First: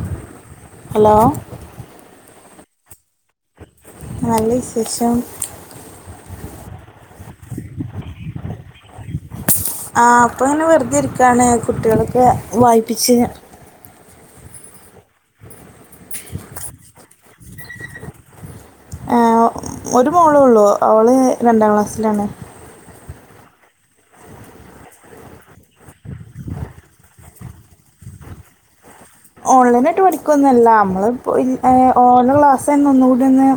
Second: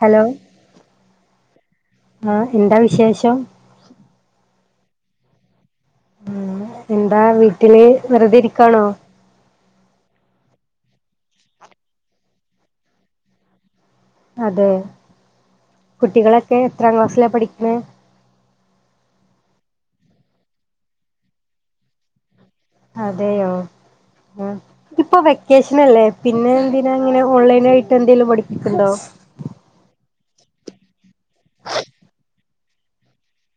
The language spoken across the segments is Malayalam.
ഹലോ ഹലോ ആഹ എന്താ വിശേഷം നല്ല വിശേഷം ഉ എന്താ വീട്ടില് വെറുത ഇരിക്കാണോ ആഹ അപ്പൊങ്ങനെ വെറുതെ ഇരിക്കയാണ് കുട്ടികളൊക്കെ വായിപ്പിച്ച് അതെ കുട്ടികളൊക്കെ എത്രാം ക്ലാസ്സിലാണ് പഠിക്കണ ഹ ഒരു മോളേ ഉള്ളൂ അവൾ രണ്ടാം ക്ലാസ്സിലാണ് അതെയോ ഉം ഇപ്പോ വെക്കേഷൻല്ലേ പിന്നെ എന്തിനാ അങ്ങനെ ഓൺലൈൻ ആയിട്ട് എന്തെങ്കലിലും പഠിപ്പിക്കണ്ടോ ഓൺലൈനായിട്ട് പഠിക്കുവനുല്ല നമ്മള് ഇപ്പോ ഇ എ ഓൺലൈ ക്ലാസ്ന്ന ഒന്നുകൂടിന്ന്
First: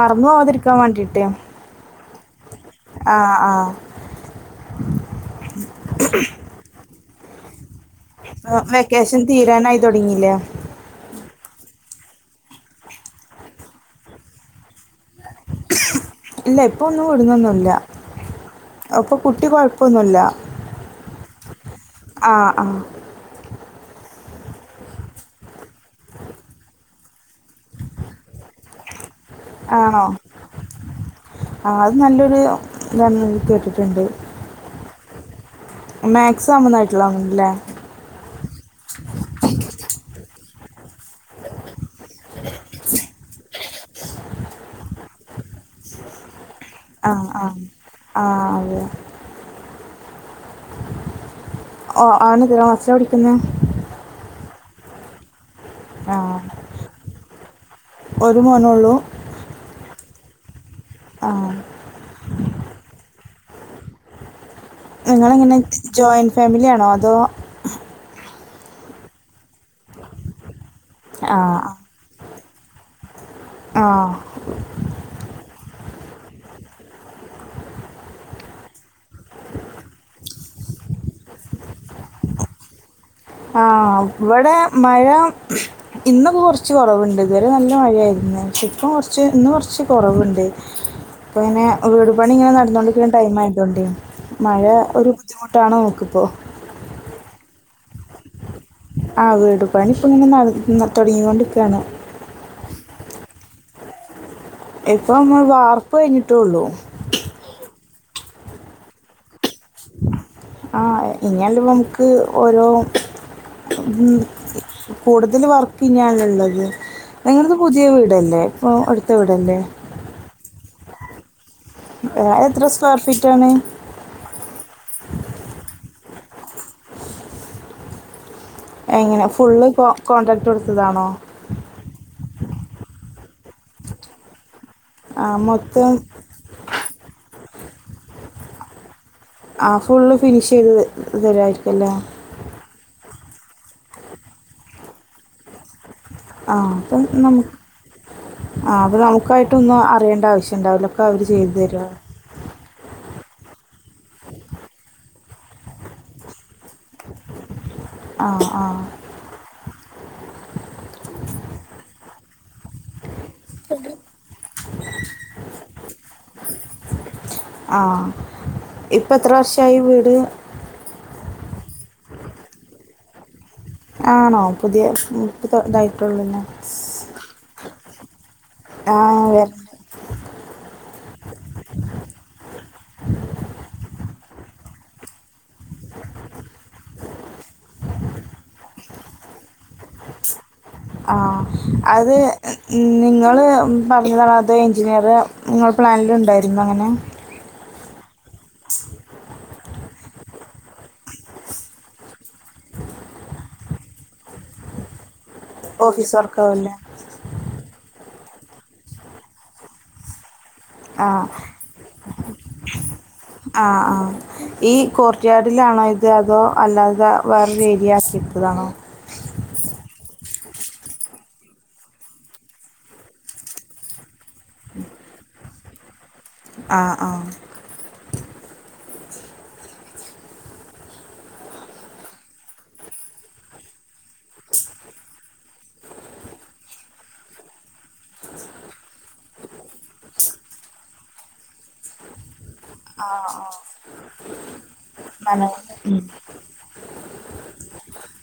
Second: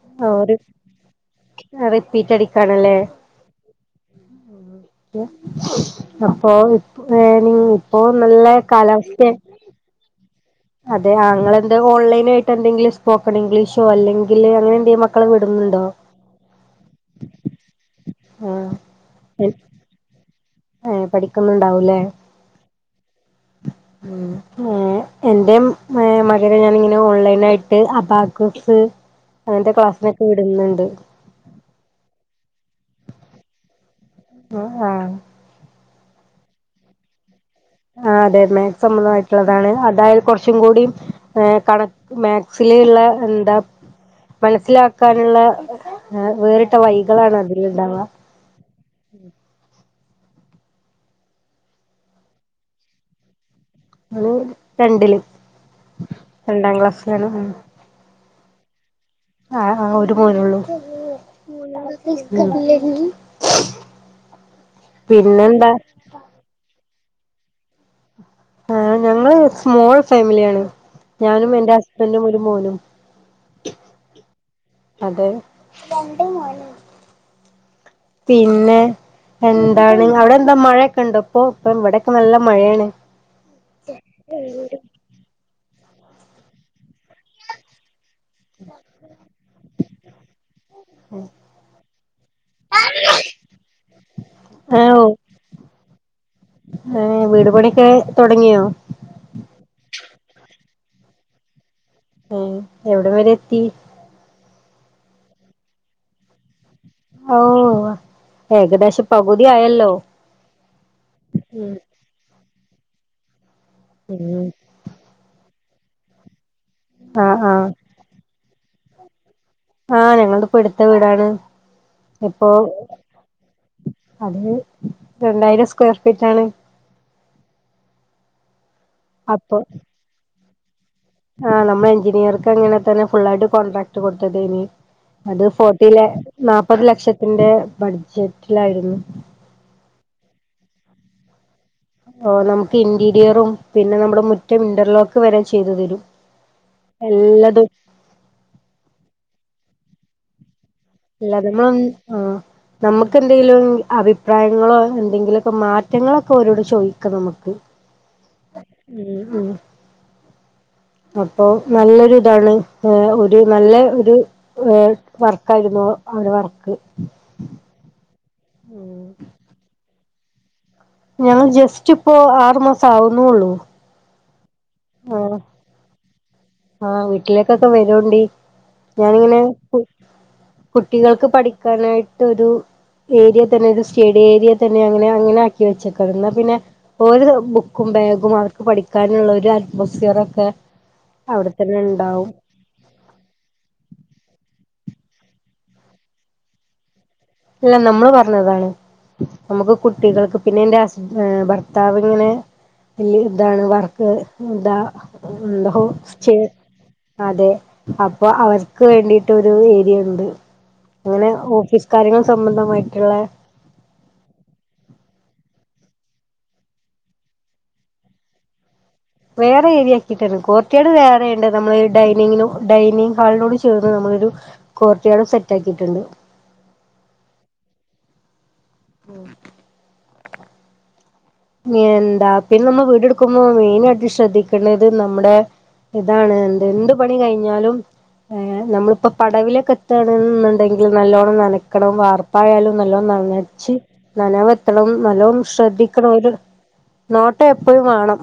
മറന്നു ഓര് പോവാതിരിക്കാൻ വേണ്ടിട്ടേ റിപ്പീറ്റ് അടിക്കാണല്ലേ ആഹ ആഹ അപ്പൊ ഇപ്പോനി ഇപ്പോ നല്ല കാലാവസ്ഥയ തുടങ്ങില്ലേ അതെ ആങ്ങളൻ്റ് ഓൺലൈനായിട്ട് എന്തെങ്കിലും സ്പോക്കൺ ഇംഗ്ലീഷോ അല്ലെങ്കിൽ അങ്ങനെ എന്തെു മ ഇല്ല ഇപ്പൊ ഒന്നും ടുന്നൊനുല്ല ആഹ് അപ്പൊ കുട്ടി കൊഴപ്പൊന്നുല്ല ഏ പഠിക്കുന്നുണ്ടാവൂല്ലേ ആഹ ആഹ ഉം ഉം എന്റെ മകനെ ഞാാനിങ്ങനെ ഓൺലൈൻ ആയിട്ട് അബകോസ് അങ്ങത്തെ ക്ലാസ്സിനൊക്കെ വിടുന്നുണ്ട് ആഹ അത് നല്ലൊരുത കേട്ടിട്ടുണ്ട് ആഹ മാക്സമന്നായിട്ടുള്ളല്ലേ ആഹ അതന്നെ സംബന്ധമായിട്ടുള്ളതാണ് അതായൽ കുറച്ചും കൂടിും കണ മാത്സിലുള്ള എന്താ മനസ്സിലാക്കാനുള്ള വേറിട്ട ആഹ് വൈകളാണ് ആഹ് അതിൽണ്ടാവുക ആഹ് അതെ ഓ ആണ് എത്രാം ക്ലാസ്സിലാ പടിക്കുന്ന ഇനി രണ്ടില് ആഹ് രണ്ടാം ക്ലാസ്സിലാണ് ഒരു മോനുള്ളൂ ആഹ ആഹ ഒരു മോനള്ളൂ ആഹ ഇല്ലേ [inaudible] നിങ്ങളിങ്ങനെ ജോയിന്റ് ഫാമിലിയാണോ അതോ ആഹ ഞങ്ങള് സ്മോൾ ഫാമിലിയാണ് ഞാനും ആഹ് എന്റെ ഹസ്ബൻറും ഒരു മോനും ആഹ അതെ പിന്നെ എന്താണ് അവിടെ എന്താ മഴയൊക്കെ ഇണ്ടോ ഇപ്പൊ ഇപ്പ ഇവിടെൊക്കെ നല്ല മഴയാണ് ആ ഇവിടെ മഴ ഇന്നൊക്കെ കുറച്ച് കുറവുണ്ട് ഇതുവരെ നല്ല മഴയായിരുന്നു ഇപ്പ കൊറച്ച് ഇന്ന് കൊറച്ച് കൊറവുണ്ട് ഇപ്പൊ ന്നെ വീടുപണിങ്ങനെ നടന്നുകോണ്ടിരിക്കുന്ന ടൈം ആയതൊണ്ട് മഴ ഒരു ബുദ്ധിമുട്ടാണോ നമക്കിപ്പോ ഏ വീട് പണിയൊക്കെ തുടങ്ങിയോ ആ വീട് പണി ഇപ്പ ഇങ്ങനെ നട തുടങ്ങിണ്ടിക്കയാണ് ആ എവിടെ വരെ എത്തി ഇപ്പം വാർപ്പ് കഴിഞ്ഞിട്ടേള്ളൂ ഓ എകദോശ പകുതി ആയല്ലോ ആ ഇഞ്ഞാണ് ഉം നമുക്ക് ഓരോ ഉം കൂടുതൽ വർക്ക് ഇന്നിയാണുള്ളത് ആഹ് നിങ്ങളത് ആഹ് പുതിയ വീടല്ലേ ഓ അടുത്തവിടെല്ലേ ആഹ് ഞങ്ങളുടെ ഇപ്പൊ എടുത്ത വീടാണ് ഇപ്പോ എത്ര സ്ക്വയർ ഫീറ്റാണ് അത് രണ്ടായിരം സ്ക്വയർ ഫീറ്റ് ആണ് എങ്ങനെ ഫുള്ള് കോ കോൺടാക്ട് കൊടുത്തതാണോ ആ നമ്മൾ എഞ്ചിനിയർക്ക് അങ്ങനെ തന്നെ ഫുൾായിട്ട് കോണ്ട്രക്ട് കൊടുത്തത് ഏനി ആ അത് ഫോർട്ടി മൊത്തം ല നാല്പ്പത് ലക്ഷത്തിന്റെ ബഡ്ജറ്റിലായിരുന്നു ആ ഫുള്ള് ഫിനിഷ്യ്ത് തരുമായിരിക്കും അല്ലേ ഓ നമുക്ക് ഇന്റീരിയറും പിന്നെ നമ്മുടെ മുറ്റം ഇന്റർലോക്ക് വരെ ചെയ്തു തരും ആ അപ്പം നമുക്ക് എല്ലതും ആ അപ്പ നമുക്കായിട്ട ഒന്നും അറിയേണ്ട ആവശ്യംണ്ടാവില്ലോ ഇല്ല നമ്മള ആ നമുക്ക്ന്തെങ്കിലും അഭിപ്രായങ്ങളോ എന്തെങ്കിലുമൊക്കെ മാറ്റങ്ങളൊക്കെ ഓരോട് ചോദിക്കാം നമുക്ക് ആഹ് ആഹ് ഉം അപ്പൊ നല്ലൊരു ഇതാണ് ഏ ഒരു നല്ല ഒരു ഏ വർക്കായിരുന്നു അവരെ വർക്ക് ആഹ ഇപ്പ എത്ര വർഷായി വീട് ഞങ്ങൾ ജസ്റ്റ് ഇപ്പോ ആറു മാസം ആവുന്നുള്ളൂ ആണോ പുതിയ ആഹ് ഇതായിട്ടുള്ളൂന്നാ ആഹ് വീട്ടിലേക്കൊക്കെ വരോണ്ടി ആ ഞാനിങ്ങനെ വര് കുട്ടികൾക്ക് പഠിക്കാനായിട്ടൊ ഒരു ഏരിയ തന്നെ ഒരു സ്റ്റേഡി ഏരിയ തന്നെ അങ്ങനെ അങ്ങനെ ആക്കി വെച്ചക്കുന്ന പിന്നെ ഓര് ബുക്കും ബാഗും അവർക്ക് പഠിക്കാനുള്ള ഒരു അറ്റ്മോസ്ഫിയർ ഒക്കെ ആഹ് അവിടു അത് നിങ്ങൾ പറഞ്ഞതാണോ അതോ എഞ്ചിനീയർ നിങ്ങൾ പ്ലാനിലുണ്ടായിരുന്നൊ അങ്ങനെ ഇല്ല നമ്മള് പറഞ്ഞതാണ് നമുക്ക് കുട്ടികൾക്ക് പിന്നെ എന്റെ ഹസ് ഭർത്താവിന് പിന്നെ അ ഇതാണ് വർക്ക് ഇതാ എന്തോ ഓഫീസ് സ്റ്റ് വർക്ക് ആവുല്ലേ അതെ അപ്പൊ അവർക്ക് വേണ്ടിയിട്ടരു ഏരിയ ഇണ്ട് ആഹ് അങ്ങനെ ഓഫീസ് കാര്യങ്ങൾ സംബന്ധമായിട്ടുള്ള ആഹ ആഹ ഈ കോർട്ട്യയാർഡിലാണോ ഇത് അതോ അല്ലാതെ വേറൊ ഏരിയ ആക്കിയിട്ടതാണോ വേറെ ഏരിയ ആക്കിയിട്ടരുന്നു കോർട്ടയാാട് വേറെയണ്ട് നമ്മള് ഡൈനിങ്ങ ഡൈനിങ് ഹാളിനോട് ചേർന്ന് നമ്മളൊരു കോർട്ട്യയാർഡിലാണോ സെറ്റ് ആക്കിയിട്ടുണ്ട് ആ ആഹ എന്താ പിന്നെ നമ്മൾ വീടെടുക്കുമ്പോ മെയിന് ആയിട്ട് ശ്രദ്ധിക്കണ്ടത് നമ്മുടെ ഇതാണ് എന്ത് എന്ത് പണി കഴിഞ്ഞോലും നമ്മളിപ്പ പടവിലൊക്കെ എത്തണന്നുണ്ടെങ്കിൽ നല്ലോണം നനക്കണം വാർപ്പായാലും നല്ലോ നനച്ച് നനവത്രണം നല്ലോ നനവ് ശ്രദ്ധി ഉം നോട്ട എപ്പഴും വേണം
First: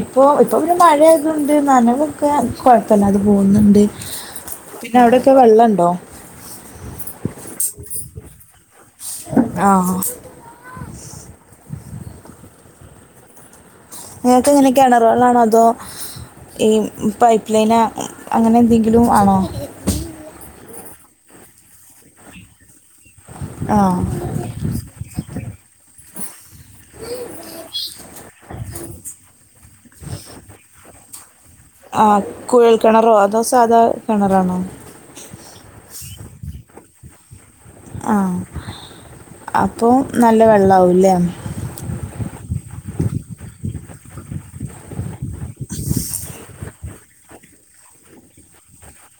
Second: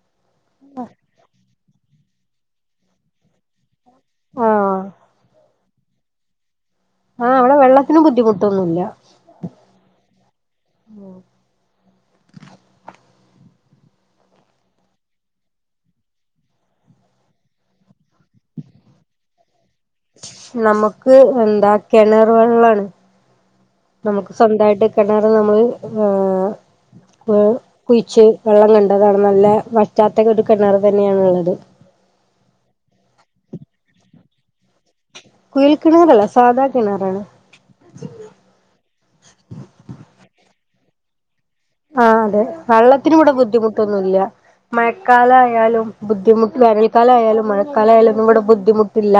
ഇപ്പോ ഇപ്പോൾ ഇവിടെ മഴയതണ്ട് നനവൊക്കെ കുഴപ്പമില്ലാ അത് പോകുന്നുണ്ട് ആഹ് പിന്നെ അവിടെൊക്കെ വെള്ളം ഇണ്ടോ ആഹ് ഇവിടെ വെള്ളത്തിന് ബുദ്ധിമുട്ടൊന്നുമല്ല ആഹ നിങ്ങൾക്ക് എങ്ങനെ കിണറുവേളാണോ അതോ ഈ പൈപ്പ് ലൈൻ അങ്ങനെ എന്തെങ്കിലും ആണോ നമുക്ക് എന്താ കിണർ വെള്ളാണ് ആഹ സ്വന്തമായിട്ട് കിണറ് നമ്മള് കുഴച്ച് വെള്ളം കണ്ടതാണ് നല്ല വറ്റാത്ത ഒരു കിണർ തന്നെയണുള്ളത് ആഹ കുഴൽ കിണറോ അതോ സാധാ കിണറാണോ കുയിൽ കിണറല്ല സാദാ കിണറാണ് ആ അപ്പോ നല്ല വെള്ളവുംലെ ആഹാ അതെ വെള്ളത്തിന് ഇവിടെ ബുദ്ധിമുട്ടൊന്നുമല്ല മഴക്കാല ആയാലും ബുദ്ധിമുട്ട് വേനൽക്കാലംയാലും മഴക്കാലമായയാലുംന്നും ഇവിടെ ബുദ്ധിമുട്ടില്ല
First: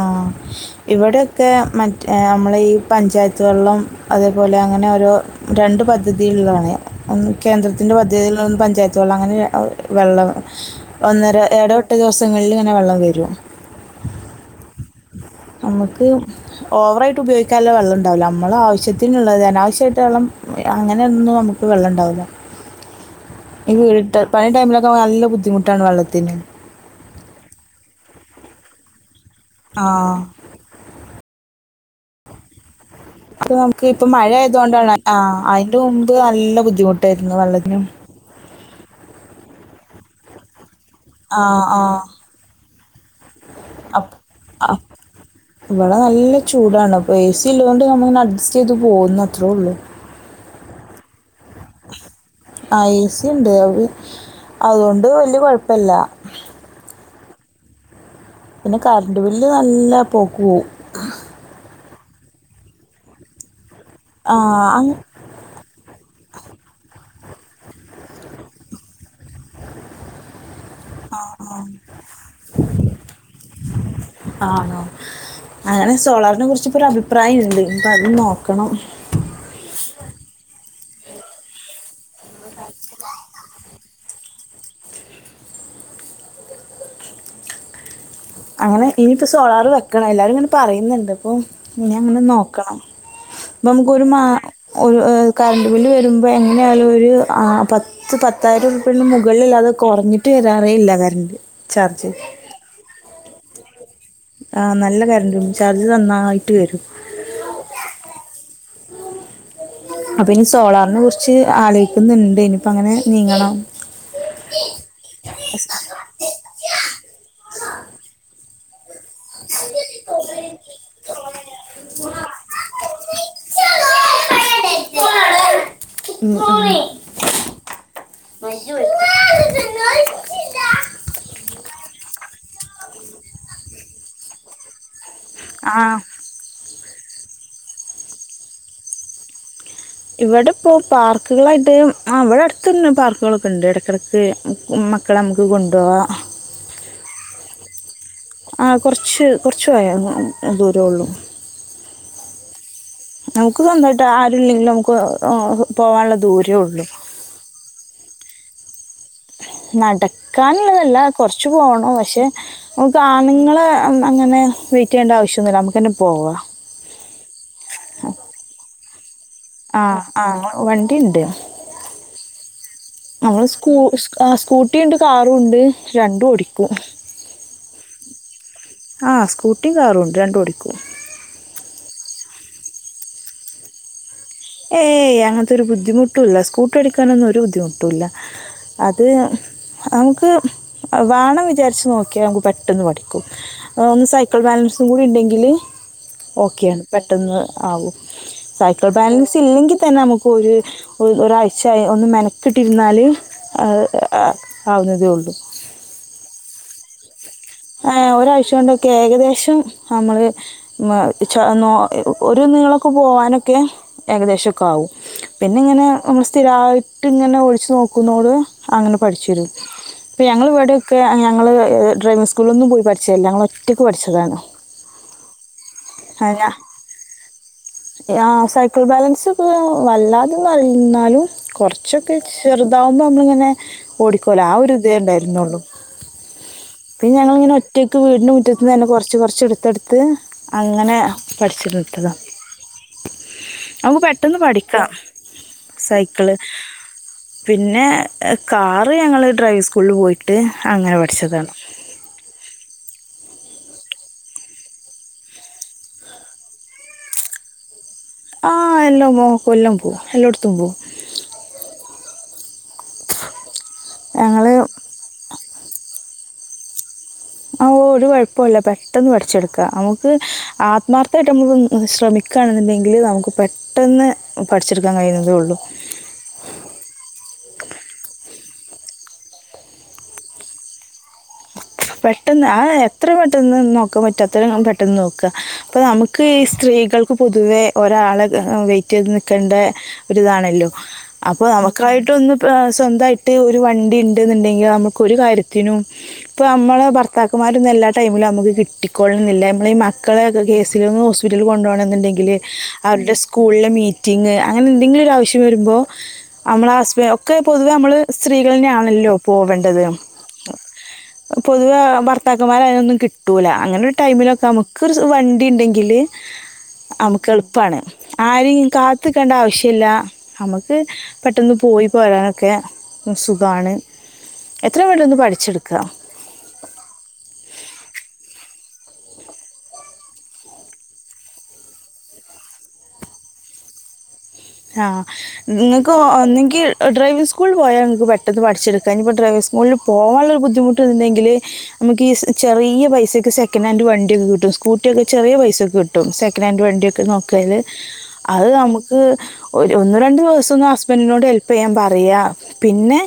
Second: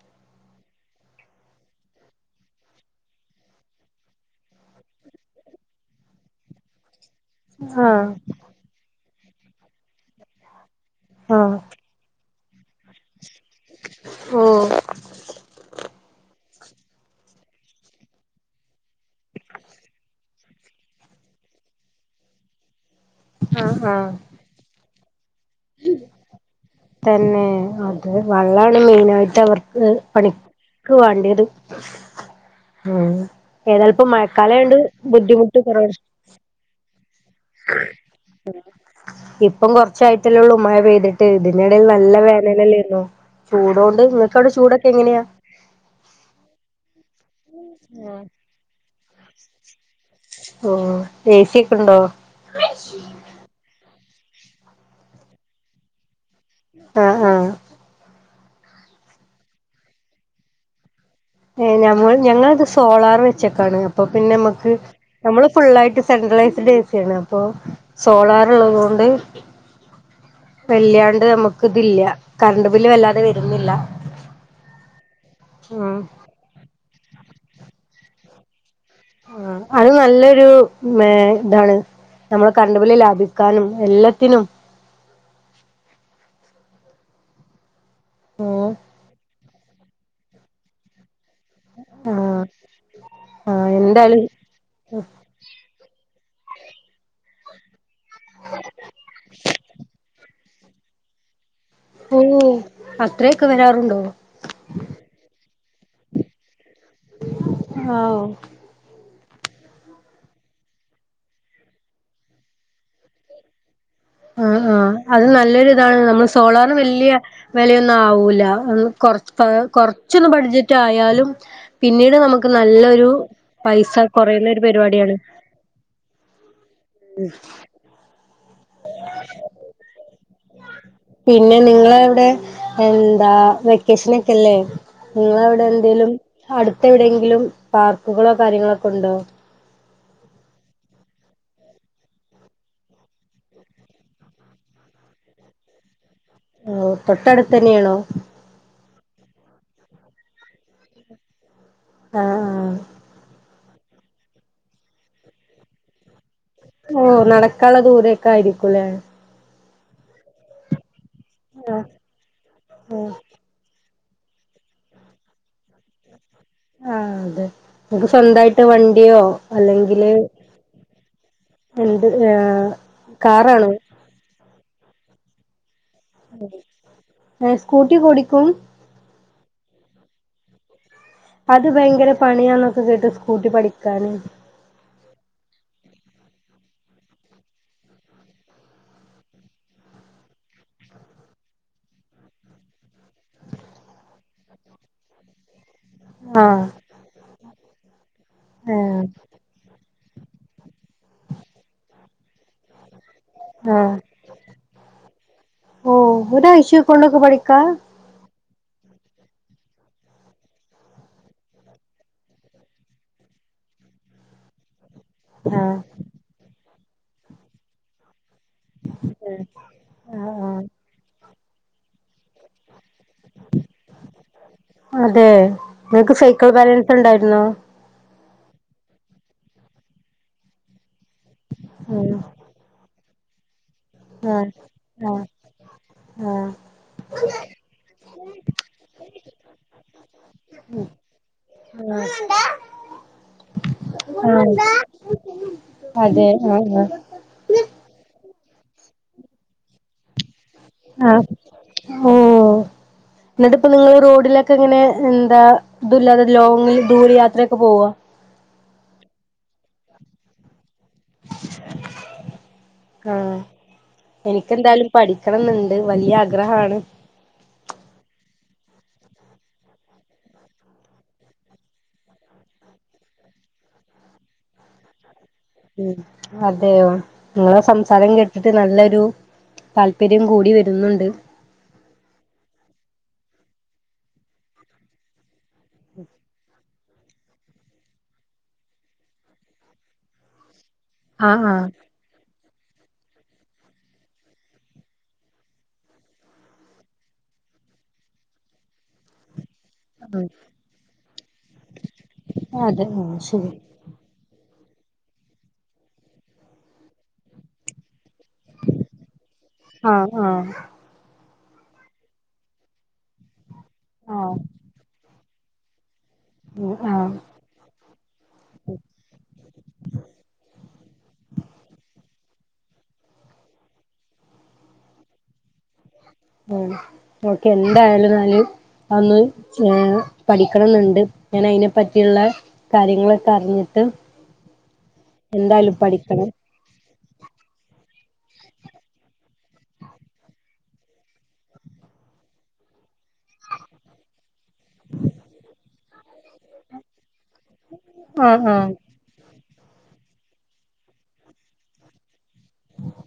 ആഹ ഇവിടെയൊക്കെ മറ്റ നമ്മള ഈ പഞ്ചായത്തുവേളം അതേപോലെ അങ്ങനെ ഓരോ രണ്ട് പദ്ധതികളാണ് കേന്ദ്രത്തിന്റെ ആഹ് പദ്ധതിൽന്ന് പഞ്ചായത്ത വെള്ളം അങ്ങനെ വെള്ളം ഒന്നര ആഹ് ഏട ദിവസങ്ങളിൽ ഇങ്ങനെ വെള്ളം വരും ഓ നമുക്ക് ഓവറായിട്ട് ഉപയോഗിക്കാല്ലോ വെള്ളം ഉണ്ടാവില്ല നമ്മൾ ആവശ്യത്തിനുള്ളത് അനാവശ്യമായിട്ട് വള്ളം അങ്ങനെയൊന്നും നമു ഇപ്പ വെള്ളംണ്ടാവുന്ന [inaudible] വീ ആഹ് പണി ടൈമിലൊക്കെ നല്ല ബുദ്ധിമുട്ടാണ് വെള്ളത്തിന് തന്നെ അത് വെള്ളമാണ് മെയിന ആായിട്ട് അവർക്ക് ആ പണി വാണ്ടി അത് ഉം അത് നമുക്ക് ഏതാാലപ്പ ഇപ്പൊ മഴക്കാലംണ്ട് ബുദ്ധിമുട്ട് കുറവ ഇ നല്ല ബുദ്ധിമുട്ടായിരുന്നു വള്ളത്തിന് ഇപ്പം കൊറച്ചായിട്ടള്ള ഉ മവേദ വിട്ട് ആ ആ ഇതിനിടയിൽ നല്ല വേനല്ലരുന്നുോ ചൂടൊണ്ട് അപ്പ് നിങ്ങക്ക് അവിടെ അപ്പ് ചൂടൊക്കെ എങ്ങനെയാ ഇവിടെ നല്ല ചൂടാണ് അപ്പൊ എ സി ഇള്ളൊണ്ട് നമ്മ ഇങ്ങനെ അഡ്ജസ്റ്റ് ചെയ്ത് പോകുന്ന അത്രേ ഉള്ളു ഓ എഏ സ ഒക്കെണ്ടോ ആഹ എഏ സ ഉണ്ട് അ അതുകൊണ്ട് വല്ിയ കുഴപ്പല്ല ആഹ ആഹ പിന്നെ കറണ്ട് ബില്ല് നല്ല പോക്ക് പോവും ഏ ഞമ്മൾ ഞങ്ങളത് സോളാർ വെച്ചക്കാണ് അപ്പൊ ആ പിന്നെ നമ്മുക്ക് അങ്- നമ്മള് ഫുുള്ളായിട്ട് സെൻട്രലൈസ്ഡ് എഏ സിയ ആാണ് അപ്പൊ സോളാർ ഉള്ളത്ുക കൊണ്ട് വള്ളിയാണ്ട് നമുക്ക് ഇതില്ല കറണ്ട് ബില് വല്ലാതെ വരുന്നില്ല ആണോ അങ്ങനെ ഉം സോളാറിനെ കുറിച്ച്പ്പോ അഭിപ്രായംുണ്ട് ഇപ്പൊ അത് നോക്കണം ആ അത് നല്ലൊരു ഇതാണ് നമ്മള കറണ്ട്പല് ലാഭി ക്കാനും എല്ലാത്തിനും ഉം അങ്ങനെ ഇനിയിപ്പോ സോളാർ വെക്കണ എല്ലാരും ഇങ്ങനെ പറയുന്നുണ്ട് ഇപ്പൊ ഇനി അങ്ങനെ ആഹ് നോക്കണം ഇപ്പൊ ആഹ് നമുക്ക്ൊരു എന്തായാലും മാ ഒരു കറണ്ട് ബില് വരുമ്പോ എങ്ങനെയ ആാലും ഒരു പത്ത് ഇ പത്തായിരം രൂപന് മുകളില്ലാതെ കുറഞ്ഞിട്ട് വരാറേ ഇല്ല കാരണ്ട് ഓ അത്രയൊക്കെ വരാറുണ്ടോ ആഹ് നല്ല കാരണ്ട് ചാർജ് നന്നായിട്ട് വരും ഓ അപ്പൊ ഇനി സോളാറിനെ കുറിച്ച് ആലോചിക്കുന്നുണ്ട് ഇനിപ്പ അങ്ങനെ നീങ്ങണം ആഹ് ആഹ് അത് നല്ലൊരു ഇതാണ് നമ്മള് സോളാറിന് വല്യ വിലയൊന്നും ആവൂല കൊറ കൊറച്ചന്ന് ബാഡ്ചറ്റആയാലും പിന്നീട് നമക്ക് നല്ലൊരു പൈസ കുറയുന്ന ഒരു പരിപാടിയാണ് ഉം ഉം [inaudible] പിന്നെ നിങ്ങള അവിടെ എന്താ വെക്കേഷൻ ഒക്കെല്ലേ നിങ്ങളവിടെ ആ എന്തേലും അടുത്തെ എവിടെ എങ്കിലും പാർക്കുകളോ കാര്യങ്ങളൊക്കെ ഉണ്ടോ ഇവിടെപ്പോ പാർക്കുകളായിട്ട് ആ ഇവിടെ അടുത്തന്ന പാർക്കുകളൊക്കെ ഉണ്ട് ഇടക്കിടക്ക് മക്കളെ നമുക്ക് കൊണ്ടുപോകാം ഓ തൊട്ടടുത്ത് തന്നെയാണോ ആ കുറച്ച് കുറച്ച് ദൂരേള്ളു ആഹ് ആഹ് നമുക്ക് സ്വന്തമായിട്ട് ആരുല്ലെങ്കിലും നമുക്ക് പോവള്ള ദൂരേ ഉള്ളു ഓ നടക്കള്ള ദൂരൊക്കെ ആയിരിക്കുംല്ലേ നടക്കാനുള്ളതല്ല കൊറച്ചു ആഹ് പോണം പക്ഷെ ആഹ് ആണ്ങ്ങള അന്ന് അങ്ങനെ വെയിറ്റ് ചെയ്യേണ്ട ആവശ്യന്നുല്ല നമക്കന്നെ പോവ ആ അതെ നിക്ക് സ്വന്തയിട്ട് വണ്ടിയോ ആ അല്ലെങ്കില് ആ വണ്ടി എന്ത് ഏ നമ്മള് സ്കൂ സ്കൂട്ടിയുണ്ട് കാറുംണ്ട് രണ്ടും ഓടിക്കും ഏ സ്കൂട്ടിയൊക്കെ ഓടിക്കും ആ സ്കൂട്ടിം കാറുംണ്ട് രണ്ടും ഓടിക്കും അത് ഭയങ്കര പണിയാന്നൊക്കെ കേട്ട് സ്കൂട്ടി പഠിക്കാന് ഏയ് അങ്ങൻത്തൊരു ബുദ്ധിമുട്ടുല്ല സ്കൂട്ടി പഠിക്കാനൊന്നും ഒരു ബുദ്ധിമുട്ടുല്ല അത് നമക്ക് വണം വിചാരിച്ച് നോക്കിയാ നമുക്ക് പെട്ടെന്ന് പഠിക്കും ഒന്ന് സൈക്കിൾ ബാലൻസും കൂടിണ്ടെങ്കില് ആഹ് ഓക്കെയാണ് പെട്ടെന്ന് ആകും സൈക്കിൾ ഏഹ് ബാലൻ സില്ലെങ്കിൽ തന്നെ നമുക്ക് ഒരു ഒരാഴ്ച ഒന്ന് മെനക്കിട്ടിരുന്നാൽ അ ആവുന്നതേ ഉള്ളൂ ഓ ഒരാഴ്ചകൊണ്ടൊക്കെ പഠിക്കാ ഏ ഒരാഴ്ചക്കൊണ്ടൊക്കെ ഏകദേശം നമ്മള് ഒരു നീളൊക്കെ പോവാനൊക്കെ ഏകദേശൊക്കെ ആവും ആഹ് പിന്നെങ്ങനെ നമ്മൾ സ്ഥിരായിട്ട്ങ്ങനെ ഓടിച്ച് നോക്കുന്നോണ്ട് അങ്ങനെ ഏഹ് പഠിച്ചുവരും പ്പോ ആഹ് ഞങ്ങൾ ആഹ് വിടെയൊക്കെ ഞങ്ങള് ഡ്രൈവിംഗ് സ് കൂളൊന്നും പോയി പഠിച്ചതല്ല ഞങ്ങൾ ഒറ്റക്ക് പഠിച്ചതാണ് അതെ നിങ്ങക്ക് സൈക്കിൾ ബാലൻസ് ഉണ്ടായിരുന്നോ ആ സൈക്കിൾ ബാലൻസ് വല്ലാതന്ന് ന്നാലും ഉം കുറച്ചൊക്കെ ചെറുതാവുമ്പോ നമ്മളിങ്ങനെ ഓടിക്കൂലെ ആഹ് ആ ഒരു ആഹ് ഇതേണ്ടായിരുന്നുള്ളു ആഹ് പിന്നെ ഞങ്ങളിങ്ങനെ ഒറ്റയ്ക്ക് വീടിന്റെ മുറ്റത്ത്ന്നന്നെ കുറച്ച് കുറച്ച് എടുത്തെടുത്ത് അങ്ങനെ പഠിച്ചെടുത്തതാ നമ്മക് ആഹ് പെട്ടെന്ന് ആഹ് പഠിക്കാ അതെ സൈക്കള് ആഹ് ആഹ് പിന്നെ കാറ് ഞങ്ങൾ ഡ്രൈവിംഗ് സ്കൂളിൽ പോയിട്ട് അങ്ങനെ പഠിച്ചതാണ് ഓ ന്നിട്ടപ്പ നിങ്ങൾ റോഡിലൊക്കെ ങ്ങനെ എന്താ ത് ല്ലാതെ ലോങ്ങിൽ ദൂര യാത്രയൊക്കെ പോവോ ആഹ് എല്ലാം പോവും കൊല്ലം പോവും എല്ലോടത്തും പോവും ആ ഞങ്ങൾ എനിക്കെന്തായാലും പഠിക്കണംന്നുണ്ട് വലിയ ആഗ്രഹാണ് ആഓ ഒരു കുഴപ്പൊല്ല പെട്ടെന്ന് പടിച്ചെടുക്ക നമുക്ക് ആത്മാർത്ഥായിട്ട് നമ്മുക്ക് ശ്രമി ക്കാണെന്നുണ്ടെങ്കിൽ നമുക്ക് പെട്ടെന്ന് പഠിച്ചെടുക്കാൻ കഴിയുന്നതേ ഉള്ളൂ ഉം അതെയോ ങ്ങളെ സംസാരം കേട്ടിട്ട് നല്ലൊരു താല്പര്യം കൂടി വരുന്നുണ്ട് പെട്ടെന്ന് ആ എത്ര പെട്ടെന്ന് നോക്കാപറ്റോ അത്ര പെട്ടെന്ന് നോക്കുക പ്പൊ നമുക്ക് ഈ സ്ത്രീകൾ ക്ക് പൊതുവേ ഒരാളെ വെയിറ്റെയ്ത് നിക്കേണ്ട ഒരിതാണല്ലോ അപ്പൊ ആഹ് ആഹ് നമുക്കായിട്ടൊന്ന് സ്വന്തായിട്ട് ഒരു വണ്ടിണ്ട്ന്നുണ്ടെങ്കിൽ നമുക്ക് ഒരു കാര്യത്തിനും പ്പോ നമ്മളെ ഭർത്താക്കന്മാരൊന്നും എല്ലാ ടൈമിലും നമുക്ക് കിട്ടിക്കൊളണംന്നില്ല നമ്മളീ ഉം മക്കളെക്കെ കേസിൽ ഹോസ്പിറ്റലിൽ കൊണ്ടോണംന്നുണ്ടെങ്കിൽ അതെ അവരുടെ ആഹ് ശരി സ്കൂളിലെ മീ റ്റിങ്ങ് അങ്ങനെ എന്തെങ്കിലും ഒരു ആവശ്യം വരുമ്പോ നമ്മള ഹസ്ബൻ ഒക്കെ പൊതുവേ നമ്മള് സ്ത്രീകളെന്നെയാണല്ലോ പോവണ്ടത് ആ പൊതുവെ ഭർത്താക്കന്മാരെ അതിനൊന്നും കിട്ടൂല്ല അങ്ങനെരു ആഹ് ടൈമിലൊക്കെ നമുക്ക രു വണ്ടിണ്ടെങ്കിൽ ഉം ആഹ് നമുക്ക് എളുപ്പാണ് ആരിം കാത്ത്ക്കണ്ട ആവശ്യല്ല നമ്മുക്ക് പെട്ടെന്ന് പോയി പോരാനൊക്കെ സുഖാണ് എത്രയും പെട്ടന്ന് പഠിച്ചെടുക്ക ആ ഓക്കെ എന്തായാലും ന്നാൽ അതൊന്ന് ഏ പഠിക്കണംന്നുണ്ട് ഞാൻ അയിനെ പറ്റിയുള്ള കാര്യങ്ങളൊക്കെ അറിഞ്ഞിട്ട് ആ എന്തായാലും ങ്ങക്ക് പഠിക്കണം ഒന്നെങ്കിൽ ഡ്രൈവിംഗ് സ്കൂളിൽ പോയാൽ പെട്ടെന്ന് പഠിച്ചിരിക്കാ അയ്‌നിപ്പോ ഡ്രൈവിസ്കൂളിൽ പോകാനുള്ള ഒരു ബുദ്ധിമുട്ടുണ്ടെങ്കിൽ നമുക്ക്ഈ ചെറിയ പൈസക്ക് സെക്കനൻ്റ് വണ്ടിയൊക്കെ കിട്ടും സ്കൂട്ടിക്കെ ചെറി പൈസക്കെ മതി കിട്ടും ട്ടും സെക്കനൻഡ് വണ്ടിക്കെ നോക്കിയാല് ആഹ് അത് ആഹ് നമുക്ക് ഒന്ന് രണ്ടു ദിവസൊന്ന് ഹസ്ബൻഡിനോട് ഹെല്പ് ചെയ്യാൻ പറയാ പിന്നെ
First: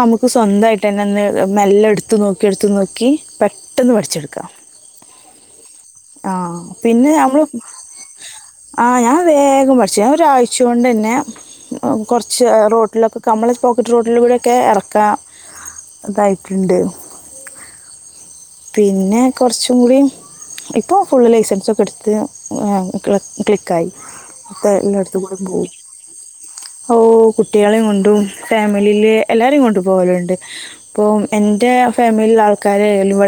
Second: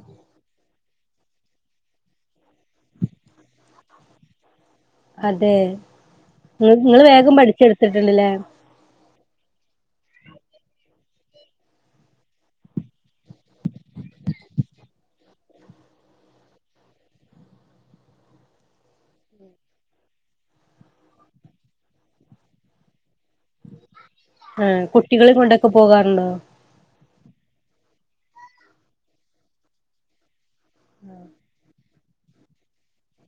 നമുക്ക് സ്വന്തായിട്ട് തന്നെ ഒന്ന് മെല്ലടുത്ത് നോക്കി ടുത്ത് നോക്കി പെട്ടെന്ന് പഠിച്ചെടുക്കാം അതെ ആ നി നിങ്ങൾ പിന്നെ വേഗം നമ്മൾ പഠിച്ചെടുത്തിട്ടുണ്ട്ല്ലേ ആ ഞാൻ വേഗം പഠിച്ചു ഞാൻ ഒരാഴ്ചോണ്ട്ന്നെ കുറച്ച് റോട്ടിലൊക്കെ മ്മള പോക്കറ്റ് റോട്ടിലൂടെക്കെ ഇറക്കാം തായിട്ടുണ്ട് പിന്നെ കുറച്ചൂടിം ഇപ്പോ ഫുള്ള് ലൈസൻസൊക്കെടുത്ത് ക്ലിക്കായി ആ ഇപ്പം എല്ലായിടത്തും കുട്ടികളെ കൂടെ പോകും കൊണ്ടൊക്കെ പോകാറുണ്ടോ ഓ കുട്ടികളെകൊണ്ടും ഫാമിലിയില് എല്ലാരും കൊണ്ടും പോവലണ്ട് പ്പൊന്റെ ഫാമിലിൽ ആൾക്കാരെ ഇവിടെ